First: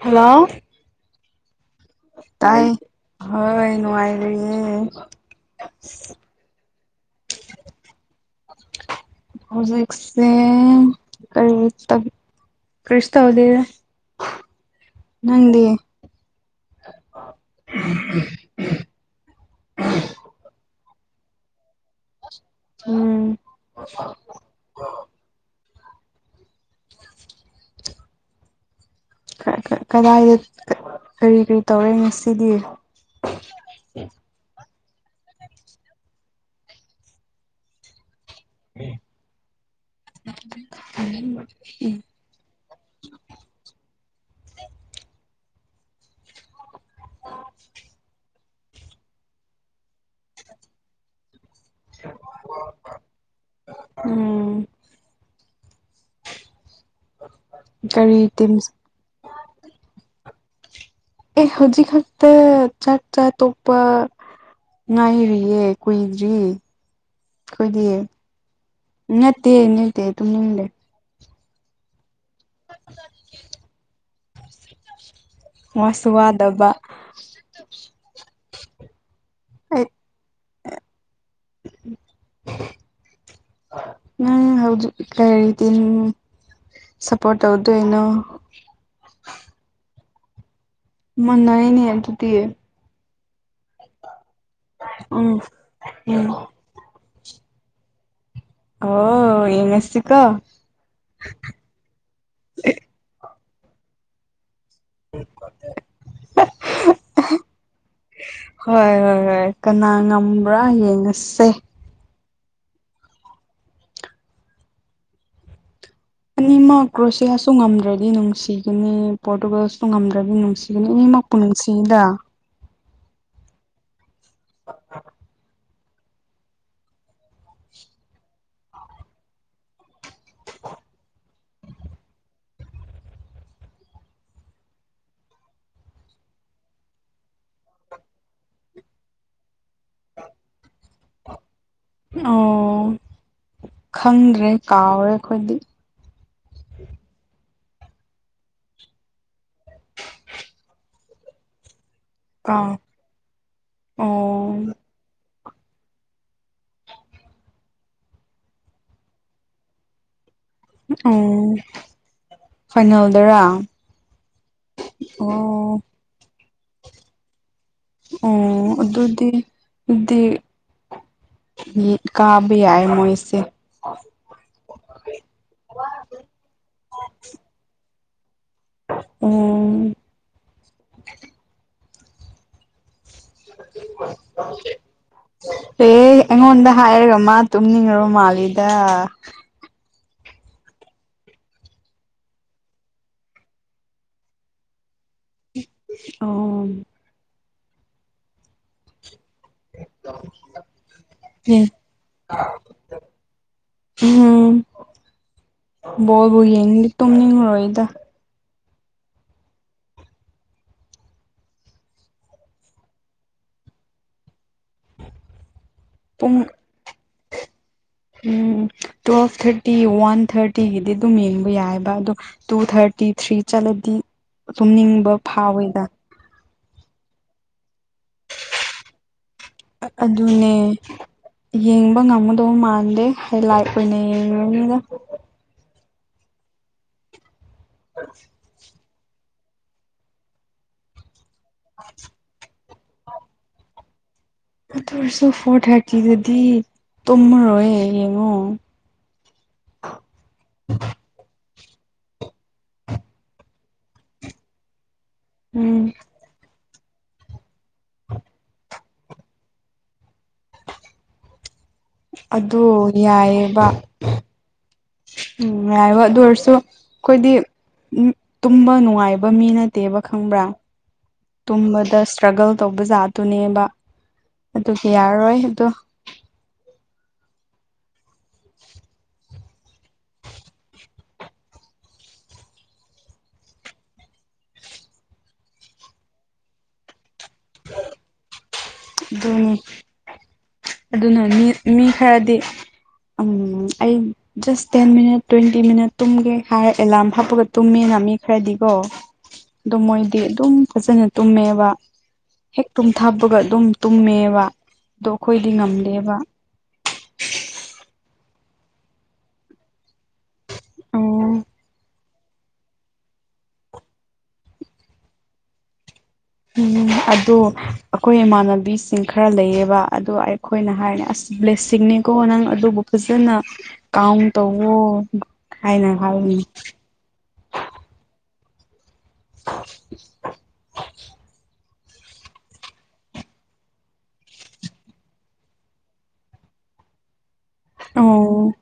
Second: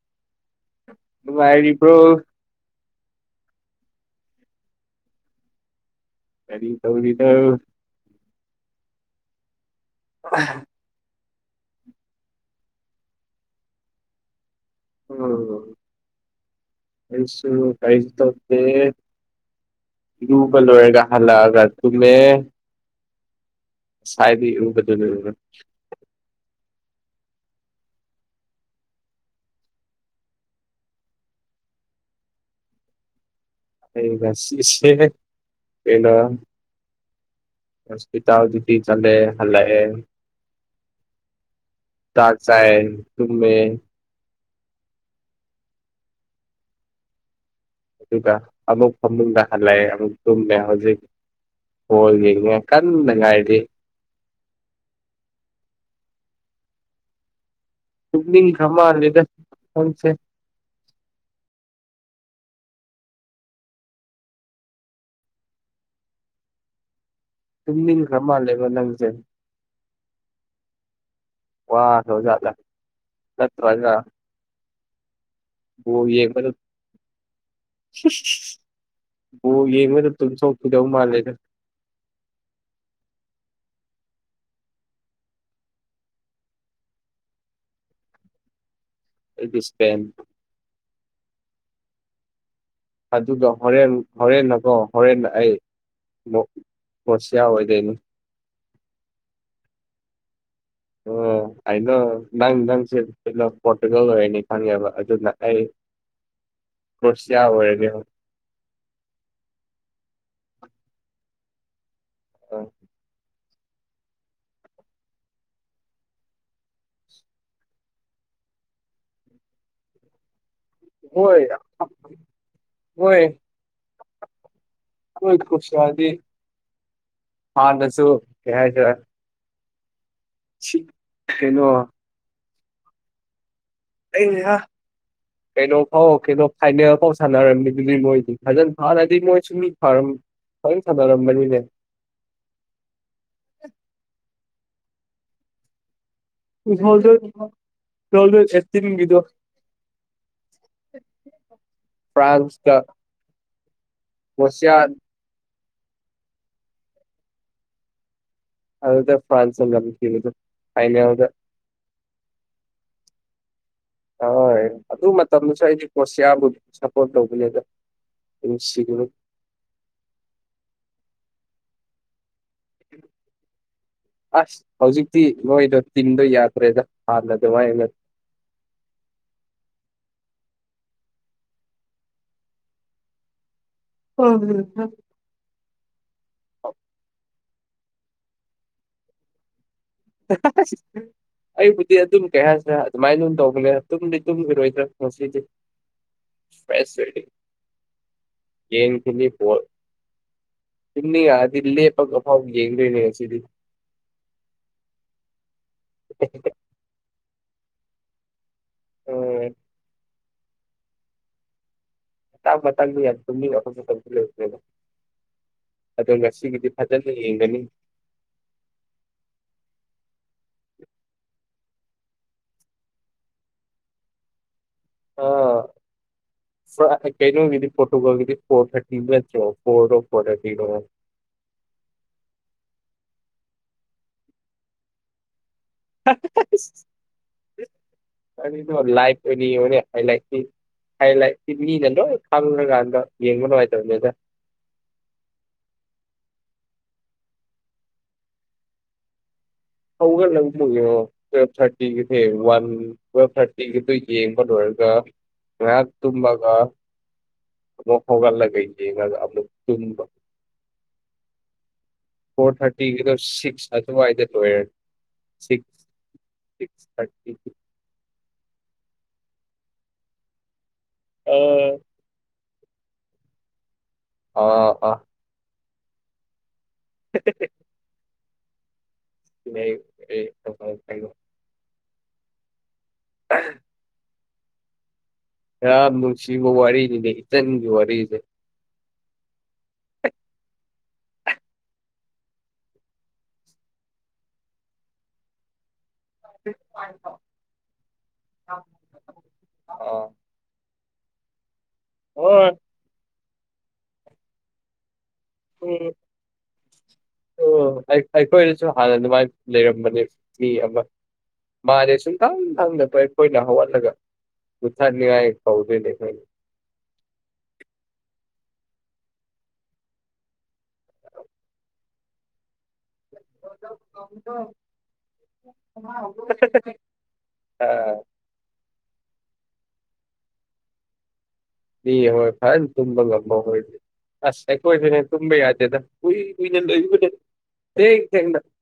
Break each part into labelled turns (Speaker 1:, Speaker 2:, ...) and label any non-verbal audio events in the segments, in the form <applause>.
Speaker 1: hello
Speaker 2: ꯥꯏ
Speaker 1: ꯇꯥꯏ ꯍꯣꯏ ꯅꯨꯡꯉꯥꯏꯔꯤꯌꯦ
Speaker 2: ꯇꯧꯔꯤꯗ
Speaker 1: ꯍꯧꯖꯤ
Speaker 2: ꯑ
Speaker 1: ꯀꯔꯤ ꯇ ꯀꯔꯤꯁ ꯇ ꯍꯗꯦꯗ ꯅꯪꯗꯤ
Speaker 2: ꯀꯁꯨ ꯀꯩꯁ ꯇꯦ ꯌꯨꯕꯜ ꯑꯣꯏꯦꯒ ꯍꯂꯑꯒ ꯇꯨꯃꯦ
Speaker 1: ꯎꯝ
Speaker 2: ꯁꯥꯏꯗꯤ ꯏ ꯗꯨ ꯂꯩ
Speaker 1: ꯀꯗꯥꯏꯗ ꯀꯔꯤ ꯀꯔꯤ ꯇꯧꯔꯦ ꯉꯁꯤꯗꯤ
Speaker 2: ꯑꯩ ꯉꯁꯤꯁ ꯀꯂ ꯍꯁꯄꯤꯇꯥ ꯑꯗꯨꯗꯤ ꯆꯂꯦ ꯍꯂꯦ ꯇꯥ ꯆ ꯑꯦ ꯇꯨꯃꯦ ꯑꯗꯨꯒ ꯑꯃꯨꯛ ꯐꯃꯨꯡꯗ ꯍꯜꯂꯛꯑꯦ ꯑꯃꯨꯛ ꯇꯨꯝꯃꯦ ꯍꯧꯖꯤꯛ ꯍꯣꯒꯦꯒ ꯀꯟ ꯉꯥꯏꯗꯤ
Speaker 1: <inaudible>
Speaker 2: ꯇ
Speaker 1: ꯇꯤꯝ
Speaker 2: ꯈꯃꯗ ꯀꯪꯁꯦ
Speaker 1: ꯑꯦ ꯍꯧꯖꯤꯛ ꯍꯧꯖꯤꯇ ꯆꯥꯛ ꯆꯥ ꯇꯣꯞꯄ ꯉꯔꯤꯌꯦꯦ ꯀꯏꯗ꯭ꯔꯤ ꯑꯩꯈꯣꯏꯗꯤ
Speaker 2: ꯇꯨꯝꯅꯤꯡꯈ꯭ꯔ ꯃꯥꯜꯂꯦꯕ ꯅꯪꯁꯦ
Speaker 1: ꯅꯠꯇꯦ ꯅꯇꯦ ꯇꯨꯝꯅꯤꯡꯂꯦ
Speaker 2: ꯋꯥ ꯁꯣꯖꯗ ꯆꯠꯇ꯭ꯔꯖ
Speaker 1: ꯋꯥꯁꯨꯋꯥꯗꯕ
Speaker 2: ꯑꯣ
Speaker 1: ꯑꯩ
Speaker 2: ꯌꯦꯡꯕꯗ ꯑꯗꯨꯝ ꯁꯣꯛꯈꯤꯗꯧ ꯃꯥꯜꯂꯦꯗ
Speaker 1: <unintelligible> ꯍꯧ ꯀꯔꯤꯔꯤꯇ ꯁꯄꯣꯔꯠ ꯇꯧꯗꯣꯏꯩꯅꯣ
Speaker 2: ꯗꯤ ꯏꯁꯄꯦꯟ
Speaker 1: ꯃꯅꯅꯤ ꯑ ꯇꯗꯤꯤ
Speaker 2: ꯑꯗꯨꯒ ꯍꯣꯔꯦꯟ ꯍꯣꯔꯦꯟꯟꯅꯀꯣ ꯍꯣꯔꯦꯟ
Speaker 1: ꯎꯝ ꯎꯝ
Speaker 2: ꯑꯩꯣꯠ ꯌꯥ ꯑꯣꯏꯣꯏ ꯀꯅꯤ
Speaker 1: ꯑꯣ ꯌꯦꯉꯁꯁꯤꯀꯣ
Speaker 2: ꯑꯣ ꯑꯩꯅꯣ ꯅꯪ ꯅꯪꯩꯅ ꯄꯣꯇꯒ ꯀꯅꯤ ꯈꯪꯉꯦꯕ ꯑꯗꯨꯅ ꯑꯩ ꯀ꯭ꯔꯣꯁꯤꯌꯥ ꯑꯣꯏꯔꯅꯤ
Speaker 1: ꯍꯣꯏ ꯍꯣꯏ ꯍ ꯀꯅꯥ ꯄꯨꯔꯥ ꯌꯦꯡꯉꯁꯦ
Speaker 2: ꯑ
Speaker 1: ꯑꯅꯤꯃꯛ ꯀ꯭ꯔꯣꯁꯤꯌꯥꯁꯨ ꯉꯝꯗ꯭ꯔꯗꯤ ꯅꯨꯡꯁꯤꯒꯅꯤ ꯄꯣꯔꯇꯨꯒꯜꯁꯨ ꯉꯝꯗ꯭ꯔꯗꯤ ꯅꯨꯡꯁꯤ ꯑꯗꯨ ꯑꯅꯤꯃꯛꯄꯨ ꯅꯨꯡꯁꯤꯗ
Speaker 2: ꯑꯣꯏꯣꯏ ꯀꯣꯏ ꯄꯨꯁꯤ ꯌꯥꯗꯤ ꯍꯥꯥ ꯅꯁꯨꯣ ꯀꯦ ꯆ ꯁꯤ ꯀꯩꯅꯣ ꯑꯩꯅꯦ ꯍꯥ ꯀꯩꯅꯣ ꯐꯥꯎ ꯀꯩꯅꯣ ꯐꯥꯏꯅꯦꯜ ꯐꯥꯎ ꯁꯥꯟꯅꯔꯝꯃꯤ ꯑꯗꯨꯗꯤ ꯃꯣꯏꯗꯤ ꯐꯖꯅ ꯐꯅꯗꯤ ꯃꯣꯏ ꯁꯨꯝꯃꯤ ꯐꯔ ꯐꯔ ꯁꯥꯗꯔꯝꯕꯅꯤꯁꯦ
Speaker 1: ꯑꯣ ꯈꯪꯗ꯭ꯔꯦ ꯀꯥꯎꯔꯦ ꯑꯩꯈꯣꯏꯗꯤ
Speaker 2: ꯍ ꯍꯣ ꯑꯦꯁꯤꯟꯗꯨ ꯐ꯭ꯔꯥꯟꯁꯀ
Speaker 1: ꯀꯥꯎ ꯑꯣ
Speaker 2: ꯃꯁꯤꯌꯥ ꯑꯗꯨꯗ ꯐ꯭ꯔꯥꯟꯁꯝ ꯀꯗ
Speaker 1: ꯎ ꯐꯥꯏꯅꯦꯜꯗꯔꯥ
Speaker 2: ꯍꯣꯏ ꯑꯗꯨ ꯃꯇꯝꯗꯨꯁꯨ
Speaker 1: ꯑꯣ
Speaker 2: ꯑꯩꯁꯦ ꯀꯣꯁꯤꯌꯥꯕꯨꯗꯤ ꯁꯞꯄꯣꯔꯠ ꯇꯧꯕꯅꯦꯗ
Speaker 1: ꯑꯣ
Speaker 2: ꯅꯨꯡꯁꯤꯕꯗꯣ
Speaker 1: ꯑꯗꯨꯗꯤ ꯑꯗꯨꯗꯤ ꯀꯥ ꯇꯏ ꯃꯔꯤꯁ
Speaker 2: ꯑꯁ ꯍꯧꯖꯤꯛꯇꯤ ꯃꯣꯏꯗꯣ ꯇꯤꯟꯗꯣ ꯌꯥꯗ꯭ꯔꯦꯗ ꯍꯥꯟꯅ ꯑꯗꯨꯃꯥꯏꯅ
Speaker 1: ꯎꯝ
Speaker 2: ꯍ ꯍꯝ ꯍ
Speaker 1: ꯑꯦ ꯑꯩꯉꯣꯟꯗ ꯍꯥꯏꯔꯒ ꯃꯥ ꯇꯨꯝꯅꯤꯡꯉꯣ ꯃꯥꯂꯤꯗ
Speaker 2: ꯑꯩꯕꯨꯗꯤ ꯑꯗꯨꯝ ꯀꯌꯥ ꯍꯥꯏꯁꯤꯅ ꯑꯗꯨꯃꯥꯏꯅ ꯑꯗꯨꯅ ꯇꯧꯕꯂꯦ ꯑꯗꯨꯝꯗꯤ ꯇꯨꯝꯂꯔꯣꯏꯗ꯭ꯔꯥ ꯁꯤ
Speaker 1: ꯑꯣ
Speaker 2: ꯏꯁꯄꯦꯁ ꯌꯦꯟ ꯋꯥ ꯏꯨꯝꯅꯤ ꯑꯗꯤ ꯂꯦꯞꯄꯛ ꯑꯐꯥꯎ ꯌꯦꯡꯗ꯭ꯣꯏꯅꯦ ꯑꯁꯤꯗꯤ
Speaker 1: ꯕꯣꯕꯣ ꯌꯦꯡꯗꯤ ꯇꯨꯝꯅꯤꯡꯉꯔꯣꯏꯗ
Speaker 2: ꯑꯣꯝ ꯃꯥꯡ ꯃ ꯃꯇꯥꯡ ꯋꯥ ꯂꯩ
Speaker 1: ꯑ
Speaker 2: ꯉꯁꯤꯒꯤꯗꯤ ꯐꯖꯅ ꯌꯦꯡꯒꯅꯤ
Speaker 1: ꯎ ꯇ꯭ꯨꯋꯜ ꯊꯔꯇꯤ ꯋꯥꯟ ꯊꯥꯔꯇꯤꯒꯤꯗꯤ ꯑꯗꯨꯝ ꯌꯦꯡꯕ ꯌꯥꯏꯑꯕ ꯑꯗꯣ ꯇꯨ ꯊꯥꯔꯇꯤ ꯊ꯭ꯔꯤ ꯆꯠꯂꯗꯤ ꯆꯨꯝꯅꯤꯡꯕ ꯐꯥꯎꯋꯤꯗ
Speaker 2: ꯀꯩꯅ ꯀ ꯐꯣꯇꯣꯒ꯭ꯔ ꯐꯣꯣꯔ ꯊꯔꯇꯤ ꯅ ꯐ ꯐꯣ ꯊꯔꯇ
Speaker 1: ꯑꯗꯨꯅꯦ
Speaker 2: ꯅ
Speaker 1: ꯌꯦꯡꯕ ꯉꯝꯒꯗꯧ ꯃꯥꯟꯗꯦ ꯍꯥꯏ ꯂꯥꯏ ꯑꯣꯏꯅ ꯌꯦꯡꯉꯉꯗ
Speaker 2: ꯀ ꯂꯥꯏꯐ ꯍꯥꯏ ꯍꯥꯏ ꯅꯗꯣ ꯈꯥꯡꯒ ꯌꯦꯡ ꯃ ꯍꯥꯏꯣꯏꯗ
Speaker 1: ꯑꯗꯨ ꯑꯣꯏꯔꯁꯨ ꯐꯣꯔ ꯊꯥꯔꯇꯤꯗꯗꯤ ꯇꯨꯝꯃꯔꯣꯏ ꯌꯦꯡꯉꯣ
Speaker 2: ꯍꯧꯒ ꯂꯪꯒꯦꯣ ꯊ ꯤꯒꯤꯁꯦ ꯋꯥꯟ ꯊꯥꯔꯇꯤꯒꯤꯗꯨ ꯌꯦꯡꯕ ꯂꯣꯏꯔꯒ ꯃ
Speaker 1: ꯎꯝ
Speaker 2: ꯇꯨꯝꯝꯕ ꯀ ꯍꯒ ꯂꯒꯩ ꯇ ꯐꯣꯔ
Speaker 1: ꯑꯗꯨ
Speaker 2: ꯊꯥꯔꯇꯤꯒꯤꯗꯣ
Speaker 1: ꯌꯥꯏꯑꯕ
Speaker 2: ꯁꯤꯛꯁ ꯑꯗꯨꯋꯥꯏꯗ ꯂꯣꯏꯔꯅꯤ
Speaker 1: ꯎꯝ
Speaker 2: ꯁꯤꯛꯁ
Speaker 1: ꯌꯥꯏꯕꯣ ꯑꯗꯨ ꯑꯣꯏꯔꯁꯨ
Speaker 2: ꯁꯤꯛꯁ ꯊꯥꯔꯇꯤ
Speaker 1: ꯑꯩꯈꯣꯏꯗꯤ ꯇꯨꯝꯕ ꯅꯨꯡꯉꯥꯏꯕ ꯃꯤ ꯅꯠꯇꯦꯕ ꯈꯪꯕ꯭ꯔꯥ
Speaker 2: ꯑꯥ
Speaker 1: ꯇꯨꯝꯕꯗ ꯏꯁꯇ꯭ꯔꯒꯜ ꯇꯧꯕ ꯖꯥꯗꯨꯅꯦꯕ
Speaker 2: ꯑꯥ
Speaker 1: ꯑꯗꯨꯒꯤ
Speaker 2: ꯑꯥ
Speaker 1: ꯌꯥꯔꯔꯣꯏ ꯑꯗꯣ
Speaker 2: <inaudible>
Speaker 1: <inaudible>
Speaker 2: ꯂꯩ ꯀꯣ <inaudible> ꯍ ꯃꯟꯁꯤꯃ ꯋꯥꯔꯤꯅꯤ ꯂꯩ ꯏꯇꯟꯒꯤ ꯋꯥꯔꯤꯁꯦ
Speaker 1: ꯅꯤ ꯑꯗꯨꯅ ꯃꯤ ꯃꯤ ꯈꯔꯗꯤ ꯎꯝ ꯑꯩ ꯖꯁ ꯇꯦꯟ ꯃꯤꯠ ꯇ꯭ꯋꯦꯟꯇꯤ ꯃꯤꯅꯤꯠ ꯇꯨꯝꯒꯦ ꯍꯥꯏꯔ ꯑꯦꯂꯥꯔꯝ ꯍꯥꯞꯄꯒ ꯇꯨꯝꯃꯦꯅ ꯃꯤ ꯈꯔꯗꯤꯀꯣ ꯑꯗꯨꯗꯣ
Speaker 2: ꯑꯥ
Speaker 1: ꯃꯣꯏꯗꯤ ꯑꯗꯨꯝ ꯐꯖꯅ ꯇꯨꯝꯃꯦꯕ
Speaker 2: ꯍꯣꯏ
Speaker 1: ꯍꯦꯛ ꯇꯨꯝꯊꯕꯒ ꯑꯗꯨꯝ ꯇꯨꯝꯃꯦꯕ ꯑꯗꯣ ꯑꯩꯈꯣꯏꯗꯤ
Speaker 2: ꯎꯝ
Speaker 1: ꯉꯝꯗꯦꯕ
Speaker 2: ꯎꯝ ꯑꯩꯈꯣꯏꯗꯁꯨ ꯍꯥꯟꯅ ꯑꯗꯨꯃꯥꯏꯅ ꯂꯩꯔꯝꯕꯅꯦ ꯃꯤ ꯑꯃ
Speaker 1: ꯑꯣ
Speaker 2: ꯃꯥꯅꯦ ꯁꯨꯝ ꯏꯊꯪ ꯊꯪꯗꯣ ꯑꯩꯈꯣꯏꯅ ꯍꯧꯒꯠꯂꯒ ꯃꯨꯊꯅꯤꯡꯉꯥꯏ ꯀꯧꯗꯣꯏꯅꯦ ꯑꯩꯈꯣꯏ
Speaker 1: ꯎꯝ ꯑꯗꯣ ꯑꯩꯈꯣꯏ ꯏꯃꯥꯟꯅꯕꯤꯁꯤꯡ ꯈꯔ ꯂꯩꯌꯦꯕ ꯑꯗꯣ ꯑꯩꯈꯣꯏꯅ ꯍꯥꯏꯔꯅꯦ ꯑꯁ ꯭ꯂꯦꯁꯤꯡꯅꯤꯀꯣ ꯅꯪ ꯑꯗꯨꯕꯨ ꯐꯖꯅ ꯀꯥꯎꯟ ꯇꯧꯋꯣ ꯍꯥꯏꯅ ꯍꯥꯏꯔꯤꯅꯤ
Speaker 2: ꯑ
Speaker 1: <inaudible>
Speaker 2: ꯏ ꯍꯣꯏ ꯐꯥꯏꯅ ꯇꯨꯝꯕ ꯉꯝꯝꯕ ꯍꯣꯏꯗꯤ ꯑꯁ ꯑꯩꯈꯣꯏ ꯇꯨꯝꯕꯩ ꯌꯥꯗꯦꯗ ꯊ ꯊ
Speaker 1: ꯑꯣ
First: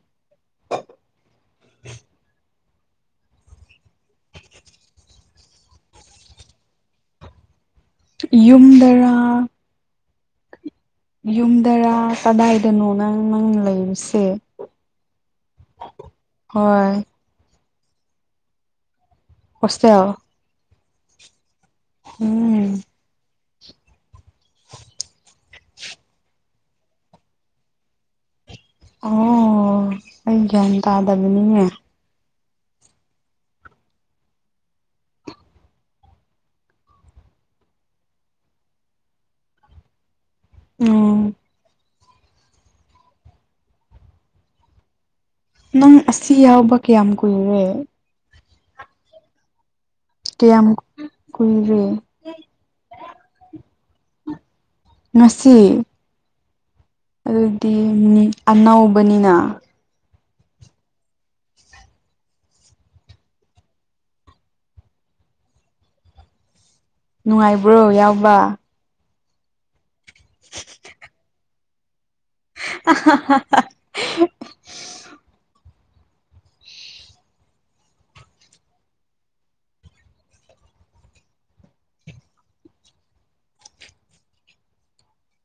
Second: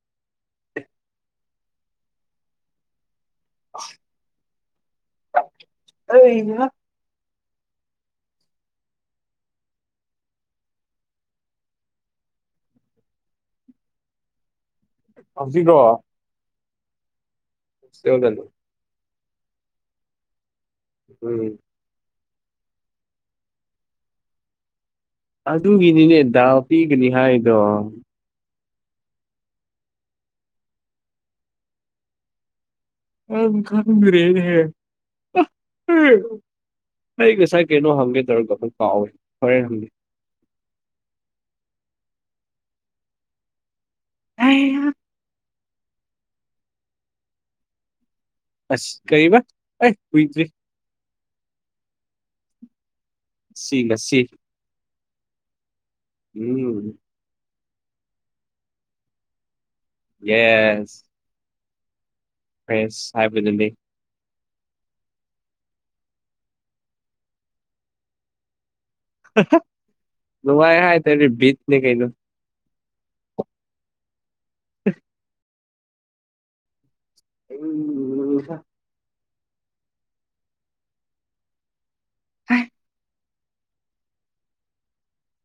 Speaker 2: ꯑꯣꯏ
Speaker 1: ꯌꯨꯝꯗꯔꯥ ꯌꯨꯝꯗꯔꯥ ꯀꯗꯥꯏꯗꯅꯣ ꯅꯪ ꯅꯪ ꯂꯩꯔꯨꯁꯦ
Speaker 2: ꯑꯖꯤꯗ
Speaker 1: ꯍꯣꯏ
Speaker 2: ꯁꯧ ꯅꯣ
Speaker 1: ꯍꯁꯦ
Speaker 2: ꯎꯝ
Speaker 1: ꯎꯝ
Speaker 2: ꯑꯗꯨꯒꯤꯅꯤꯅꯦ ꯗꯥꯎ ꯄꯤꯒꯅꯤ ꯍꯥꯏꯗꯣ
Speaker 1: ꯑꯣ ꯑꯩ ꯒ꯭ꯌꯥꯟ ꯇꯥꯗꯕꯅꯤꯉ
Speaker 2: ꯑ ꯈꯝ ꯔꯦ ꯍ ꯑꯩ ꯉꯁꯥꯏ ꯀꯩꯅꯣ ꯍꯪꯒꯦ ꯇꯧꯔꯒ ꯑꯃꯨꯛ ꯀꯥꯎꯋ ꯍꯣꯔꯦꯟ ꯍꯪꯒꯦ
Speaker 1: ꯎꯝ
Speaker 2: ꯑ
Speaker 1: ꯅꯪ ꯑꯁꯤ ꯌꯥꯎꯕ ꯀꯌꯥꯝ ꯀꯨꯏꯔꯦ
Speaker 2: ꯑꯁ ꯀꯔꯤꯕ ꯀꯨꯏꯗ꯭ꯔꯤ
Speaker 1: ꯀꯌꯥꯝ ꯀꯨꯏꯔꯦ
Speaker 2: ꯁꯤꯒ ꯁꯤ
Speaker 1: ꯉꯁꯤ
Speaker 2: ꯎꯝ
Speaker 1: ꯑꯗꯨꯗꯤ ꯃꯤ ꯑꯅꯧꯕꯅꯤꯅ
Speaker 2: ꯌꯦꯁ ꯐ ꯍꯥꯏꯥꯏꯕꯗꯗꯤ
Speaker 1: ꯅꯨꯡꯉꯥꯏꯕ꯭ꯔꯣ ꯌꯥꯎꯕ
Speaker 2: ꯅꯨꯡꯉꯥꯏ ꯍꯥꯏ ꯇꯔꯤ ꯤꯠꯅꯦ ꯀꯩꯅ
Speaker 1: ꯑ
Speaker 2: ꯎ ꯍꯁ ꯑ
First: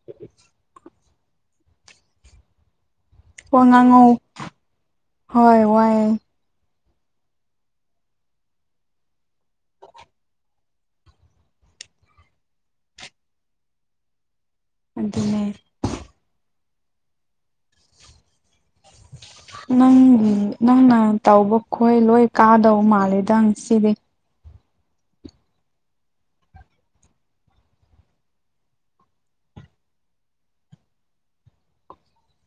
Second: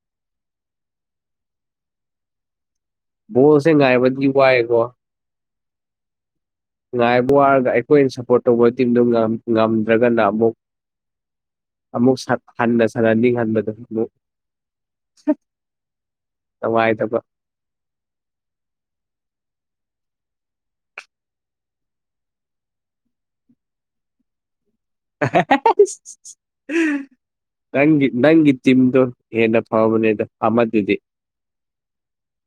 Speaker 1: ꯎ ꯋꯥ
Speaker 2: ꯣꯁꯦ
Speaker 1: ꯉꯥꯡꯉꯧ
Speaker 2: ꯉꯥꯏꯕꯗꯒꯤꯕꯨꯦꯀꯣ
Speaker 1: ꯍꯣꯏ ꯋꯥꯏꯦ
Speaker 2: ꯉꯥꯏꯕ ꯋꯥꯔꯒ ꯑꯩꯈꯣꯏꯅ ꯁꯞꯄꯣꯔꯠ ꯇꯧꯕ ꯇꯤꯝꯗꯨ ꯉꯝꯗ꯭ꯔꯒꯅ ꯑꯃꯨꯛ ꯑꯃꯨꯛ ꯍꯥꯟꯕ ꯁꯔꯥꯎꯟꯗꯤꯡ ꯍꯥꯟꯕꯗ ꯑꯃꯨꯛ
Speaker 1: ꯑꯗꯨꯅꯦ
Speaker 2: ꯅꯨꯡꯉꯥꯏꯗꯕ
Speaker 1: ꯅꯪꯒꯤ ꯅꯪꯅ ꯇꯧꯕ ꯈꯣꯏ ꯂꯣꯏ ꯀꯥꯗꯧ ꯃꯥꯂꯦꯗꯪ ꯁꯤꯗꯤ
Speaker 2: ꯎꯝ ꯅꯪꯒꯤ ꯅꯪꯒꯤ ꯇꯤꯝꯗꯣ ꯍꯦꯟꯅ ꯐꯕꯅꯦꯗ ꯑꯃꯗꯨꯗꯤ
Speaker 1: <unintelligible>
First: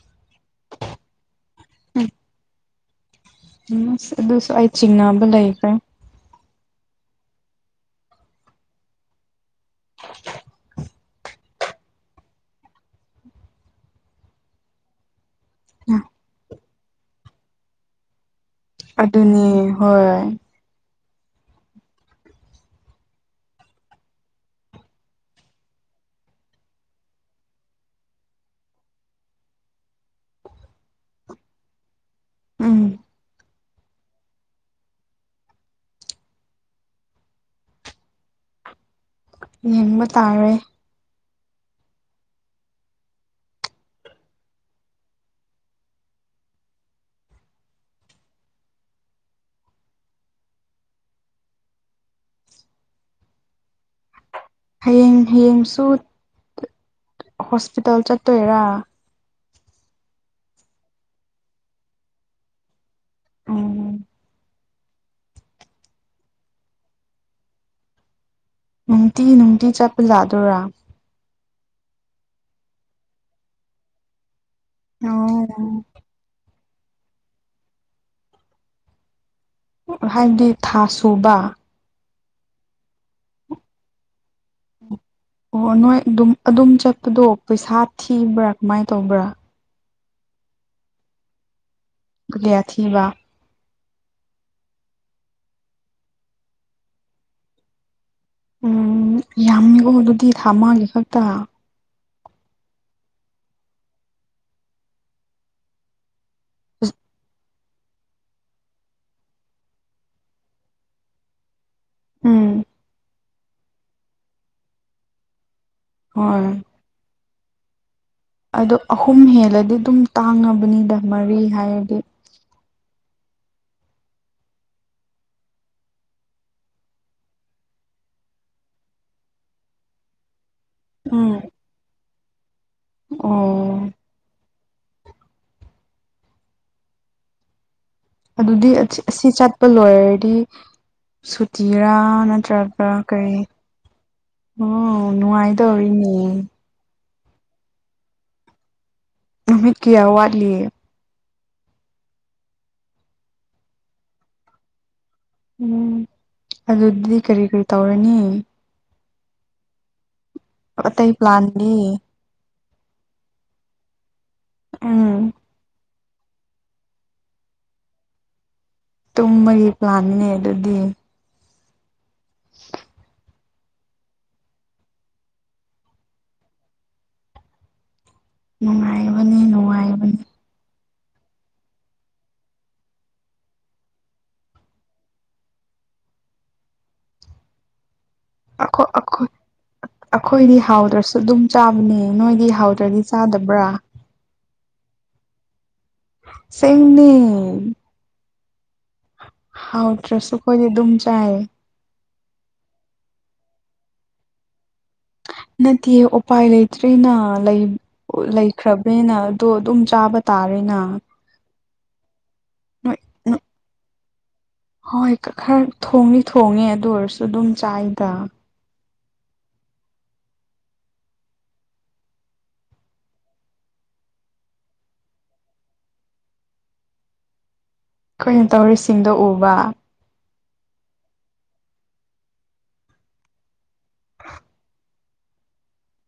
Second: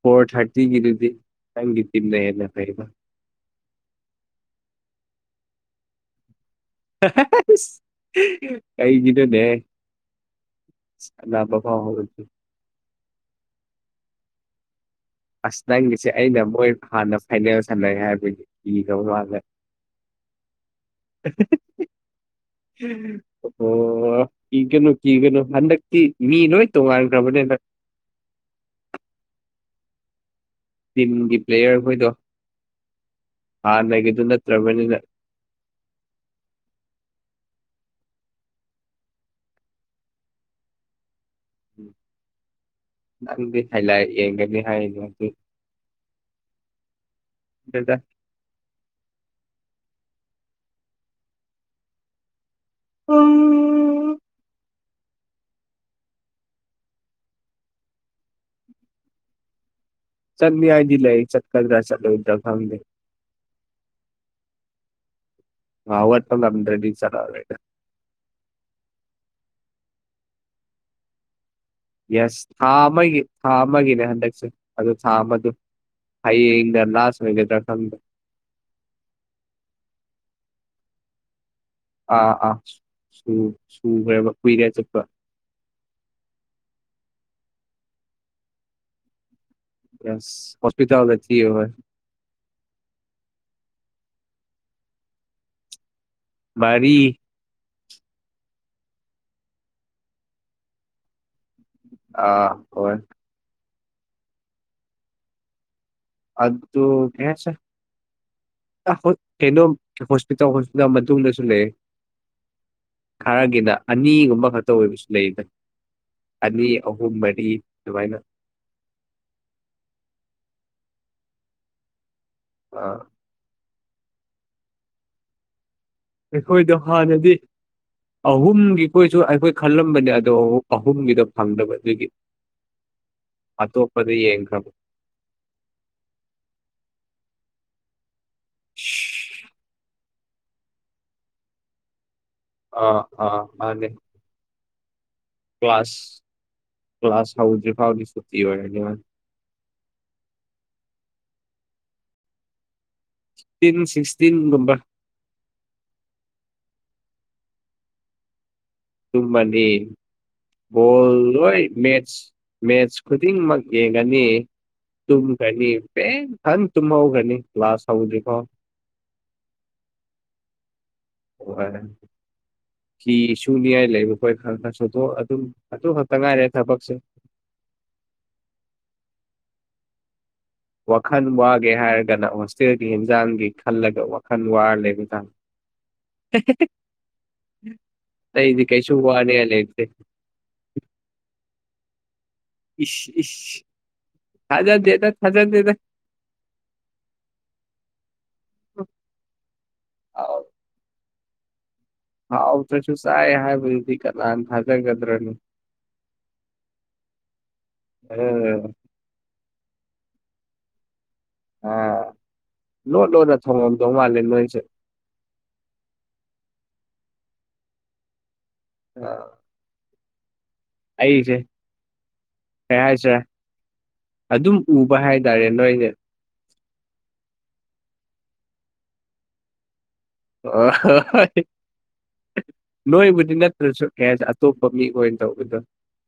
Speaker 2: ꯐꯣꯔ ꯊꯔꯇ ꯒꯤꯗꯤꯇꯅ ꯐꯕ
Speaker 1: ꯑꯗꯨꯁꯨ ꯑꯩꯥꯏ ꯆꯤꯡꯅꯥꯕ ꯂꯩ ꯂꯩꯀꯦ
Speaker 2: ꯀꯩ ꯀꯗ ꯅꯦ ꯑꯕꯕꯥꯥꯎꯕ ꯑꯁ ꯅꯪꯒꯤꯁꯦ ꯑꯩꯅ ꯃꯣꯏ ꯍꯥꯟꯅ ꯐꯥꯏꯅꯦꯜ ꯁꯥꯟꯅꯩꯦ ꯍꯥꯏꯕꯒꯤ ꯀꯤꯈ꯭ꯔꯕ ꯃꯥꯜꯂꯦ
Speaker 1: ꯑꯗꯨꯅꯤ ꯍꯣꯏ
Speaker 2: ꯑꯣ ꯏ ꯀꯩꯅꯣ ꯀ ꯀꯩꯅꯣ ꯍꯥꯟꯗ ꯃꯤ ꯅꯣꯏ ꯇꯣ ꯀ ꯃꯅꯤ
Speaker 1: <unintelligible>
Speaker 2: ꯇꯤꯝꯒꯤ ꯄ꯭ꯂꯦꯌꯔ ꯍꯈꯣꯏꯗꯣ
Speaker 1: ꯎꯝ
Speaker 2: ꯑꯥ ꯅꯒꯗꯤꯅ ꯇ꯭ꯔꯃꯦꯅꯤ
Speaker 1: ꯌꯦꯡꯕ ꯇꯥꯔꯦ
Speaker 2: ꯎꯝ ꯅꯪꯗꯤ ꯍꯥꯏ ꯂ ꯌꯦꯡꯒꯕꯤ ꯍꯥꯏ ꯑꯗꯨ ꯑꯗꯨꯗ ꯎꯝ
Speaker 1: ꯍꯌꯦꯡ ꯍꯌꯦꯡꯁꯨ ꯍꯣꯁꯄꯤꯇꯥꯜ ꯆꯠꯇꯣꯏꯔꯥ
Speaker 2: ꯆꯠꯅꯤ ꯍꯥꯏꯗꯤ ꯂꯩ ꯆꯠꯀꯗ꯭ꯔꯥ ꯆꯠꯂꯣꯏꯗ ꯈꯪꯗꯦ
Speaker 1: ꯎꯝ
Speaker 2: ꯑꯋꯥꯇꯣ ꯅꯟ꯭ꯔꯦ ꯆꯔꯔꯦꯗ
Speaker 1: ꯅꯨꯡꯇꯤ ꯅꯨꯡꯇꯤ ꯆꯠꯄꯂꯥꯗꯔꯥ
Speaker 2: ꯌꯦꯁ ꯊꯥ ꯑꯃꯒꯤ ꯊꯥ ꯑꯃꯒꯤꯅꯦ ꯍꯟꯗꯛꯁꯦ ꯑꯗꯨ ꯊꯥ ꯑꯃꯗꯣ ꯍꯌꯦꯡ ꯂꯥꯁ ꯃꯒꯦꯇꯈꯗ
Speaker 1: ꯍꯥꯏꯕꯗꯤ ꯊꯥ ꯁꯨꯕ
Speaker 2: ꯑꯥ ꯑꯥ ꯁꯨ ꯍꯕ
Speaker 1: ꯑꯣ ꯅꯣꯏ ꯑꯗꯨꯝ ꯑꯗꯨꯝ ꯆꯠꯄꯗꯣ ꯄꯩꯁꯥ ꯊꯤꯕ꯭ꯔꯥ ꯀꯃꯥꯏꯅ ꯇꯧꯕ꯭ꯔꯥ
Speaker 2: ꯌꯥꯁ ꯍꯣꯁꯄꯤꯇꯥꯜ ꯊ ꯍꯣꯏ
Speaker 1: ꯊꯕ
Speaker 2: ꯔꯤ
Speaker 1: ꯎꯝ ꯌꯥꯝꯃꯤꯀꯣ ꯑꯗꯨꯗꯤ ꯊꯥꯃꯦ ꯈꯛꯇ
Speaker 2: ꯑꯥ ꯍꯣꯏ ꯑꯨ ꯀꯦꯁ ꯀꯩꯅꯣ ꯍꯣꯁꯄꯤꯇꯥꯜ ꯍꯣꯁꯄꯤꯇꯥꯜ ꯃꯇꯨꯡꯗꯁꯨ ꯂꯩ
Speaker 1: ꯎꯝ
Speaker 2: ꯈꯔꯒꯤꯅ ꯑꯅꯤꯒꯨꯝꯕ ꯈꯛꯇ ꯑꯣꯏꯕꯁꯨ ꯂꯩꯗ
Speaker 1: ꯍꯣꯏ
Speaker 2: ꯑꯅꯤ ꯑꯍꯨꯝ ꯑꯩ ꯑꯗꯨꯨꯃꯥꯏꯅ
Speaker 1: ꯑꯗꯣ ꯑꯍꯨꯝ ꯍꯦꯜꯂꯗꯤ ꯑꯗꯨꯝ ꯇꯥꯡꯉꯕꯅꯤꯗ ꯃꯔꯤ ꯍꯥꯏꯔꯗꯤ
Speaker 2: ꯑꯥ ꯑꯩꯈꯣꯏꯗꯣ ꯍꯥꯟꯅꯗꯤ ꯑꯍꯨꯝꯒꯤꯈꯣꯏꯁꯨ ꯑꯩꯈꯣꯏ ꯈꯜꯂꯝꯕꯅꯦ ꯑꯗꯣ ꯑꯍꯨꯝꯒꯤꯗ
Speaker 1: ꯎꯝ
Speaker 2: ꯐꯪꯗꯕ ꯑꯗꯨꯒꯤ
Speaker 1: ꯑꯣ
Speaker 2: ꯑꯇꯣꯞꯄꯗꯤ ꯌꯦꯡꯈꯕ
Speaker 1: ꯑꯗꯨꯗꯤ ꯑꯁꯤ ꯆꯠꯄ ꯂꯣꯏꯔꯗꯤ ꯁꯨꯇꯤꯔꯥ ꯆꯔꯄ
Speaker 2: ꯑꯥ
Speaker 1: ꯀꯩ
Speaker 2: ꯑꯥ
Speaker 1: ꯎ
Speaker 2: ꯃꯥꯅꯦ ꯀ꯭ꯂꯥꯁ
Speaker 1: ꯅꯅꯨꯡꯉꯥꯏꯗꯅꯤ
Speaker 2: ꯀ꯭ꯂꯥꯁ ꯍꯧꯗ꯭ꯔꯤ ꯐꯥꯎꯗꯤ ꯁꯨꯇꯤ ꯑꯣꯏꯔꯅꯤ
Speaker 1: ꯅꯨꯃꯤꯠ ꯀꯌꯥ ꯋꯥꯠꯂꯤ
Speaker 2: ꯐꯤꯐꯇꯤꯟ ꯁꯤꯛꯁꯇꯤꯟꯒꯨꯝꯕ
Speaker 1: ꯎꯝ ꯑꯗꯨꯗꯤ ꯀꯔꯤ ꯀꯔꯤ ꯇꯧꯔꯅꯤ
Speaker 2: ꯑꯗꯨ ꯃꯅꯤ ꯣ
Speaker 1: ꯑꯇꯩ
Speaker 2: ꯍꯣꯏ
Speaker 1: ꯄ꯭ꯂꯥꯟꯗꯤ
Speaker 2: ꯃꯦꯠꯁ ꯃꯦꯠꯁ ꯈꯨꯗꯤꯡꯃꯛ ꯌꯦꯡꯒꯅꯤ
Speaker 1: ꯎꯝ
Speaker 2: ꯇꯨꯝꯒꯅꯤ ꯍꯪ ꯇꯨꯝ ꯍꯧꯧꯈ꯭ꯔꯅꯤ ꯀ꯭ꯂꯥꯁ ꯍꯧꯗ꯭ꯔꯤꯀꯣ
Speaker 1: ꯇꯨꯝꯕꯒꯤ ꯄ꯭ꯂꯥꯟꯅꯦ ꯑꯗꯨꯗꯤ
Speaker 2: ꯍꯔꯦ ꯀꯤ ꯁꯨꯅꯤꯉꯥꯏ ꯂꯩꯕ ꯑꯩꯈꯣꯏ ꯈꯔꯅꯁꯨꯗꯣ ꯑꯗꯨꯝ ꯑꯗꯨ ꯈꯛꯇ ꯉꯥꯏꯔꯦ ꯊꯕꯛꯁꯦ
Speaker 1: ꯅꯨꯡꯉꯥꯏꯕꯅꯤ ꯅꯨꯡꯉꯥꯏꯕꯅꯤ
Speaker 2: ꯋꯥꯈꯜ ꯋꯥꯒꯦ ꯍꯥꯏꯔꯒꯅ ꯍꯣꯁꯇꯦꯜꯒꯤ ꯍꯦꯟꯖꯥꯡꯒꯤ ꯈꯜꯂꯒ ꯋꯥꯈꯜ ꯋꯥꯔ ꯂꯩꯦꯕꯇꯥꯥ <unintelligible>
Speaker 1: ꯣꯏ ꯑꯩꯈꯣꯏꯗꯤ ꯍꯥꯎꯗ꯭ꯔꯁꯨ ꯑꯗꯨꯝ ꯆꯥꯕꯅꯦ ꯅꯣꯏꯗꯤ ꯍꯥꯎꯗ꯭ꯔꯗꯤ ꯆꯥꯗꯕ꯭ꯔꯥ
Speaker 2: ꯍꯖ ꯌꯦꯗ ꯍꯖ ꯌꯦꯗ
Speaker 1: ꯁꯦꯡꯅꯤ ꯍꯥꯎꯠꯇ꯭ꯔꯁꯨꯈꯣꯏꯗꯤ ꯑꯗꯨꯝ ꯆꯌꯦ
Speaker 2: ꯍꯥꯎ ꯇꯁꯨ ꯆꯥꯏ ꯍꯥꯏꯕꯗꯤ ꯀꯅꯥ ꯊꯥꯖꯪꯒ
Speaker 1: ꯅꯠꯇꯦ ꯎꯄꯥꯏ ꯂꯩꯇ꯭ꯔꯦꯅ
Speaker 2: ꯑꯥ
Speaker 1: ꯂꯩꯈ꯭ꯔꯕ꯭ꯔꯦꯅ ꯇꯣ ꯑꯗꯨꯝ ꯆꯥꯕ ꯇꯥꯔꯦꯅ
Speaker 2: ꯑꯥ
Speaker 1: ꯅꯣꯏ
Speaker 2: ꯂꯣ ꯂꯣ ꯅ ꯊꯉꯗ ꯃꯥꯂ
Speaker 1: ꯍꯣꯏ ꯈꯔ ꯊꯣꯡꯉ ꯊꯣꯡꯉꯦ ꯑꯗꯨ ꯑꯣꯏꯔꯁꯨ ꯑꯗꯨꯝ ꯆꯥꯏꯗ
Speaker 2: ꯑꯥ ꯑꯩꯁ ꯀꯁ ꯑꯗꯨꯝ ꯎꯕ ꯍꯥꯏ ꯇꯔꯦ ꯅꯣꯏꯅꯦ
Speaker 1: ꯑꯩꯈꯣꯏꯅ ꯇꯧꯔꯤꯁꯤꯡꯗꯣ ꯎꯕ
Speaker 2: ꯑ ꯍ ꯍ ꯅꯣꯏꯕꯨꯗꯤ ꯅꯠꯇ꯭ꯔꯁꯨ ꯀꯩ ꯍꯥꯏꯁꯦ ꯑꯇꯣꯞꯄ ꯃꯤ ꯑꯣꯏꯅ ꯇꯧꯕꯗꯣ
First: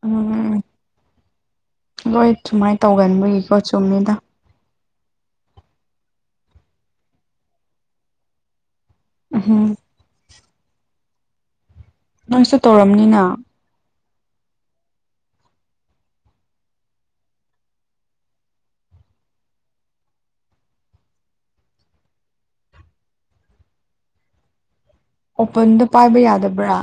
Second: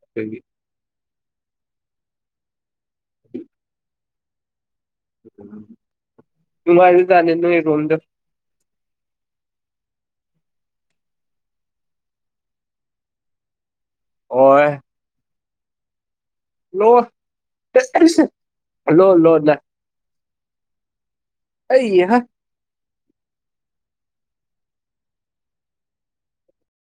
Speaker 2: ꯑꯗꯨꯒꯤ
Speaker 1: ꯍꯣꯏ ꯁꯨꯃꯥꯏꯅ ꯇꯧꯒꯟꯕꯨꯒꯤꯀꯣ ꯆꯨꯝꯅꯤꯗ
Speaker 2: ꯃ ꯇꯅꯤꯅꯔꯣꯗ
Speaker 1: ꯎꯝ ꯅꯪꯁꯨ ꯇꯧꯔꯝꯅꯤꯅ
Speaker 2: ꯑꯣ ꯂꯣ ꯂꯣ ꯂꯣ ꯂ ꯑꯩ ꯍꯥ
Speaker 1: ꯑꯣꯄꯟꯗ ꯄꯥꯏꯕ ꯌꯥꯗꯕ꯭ꯔꯥ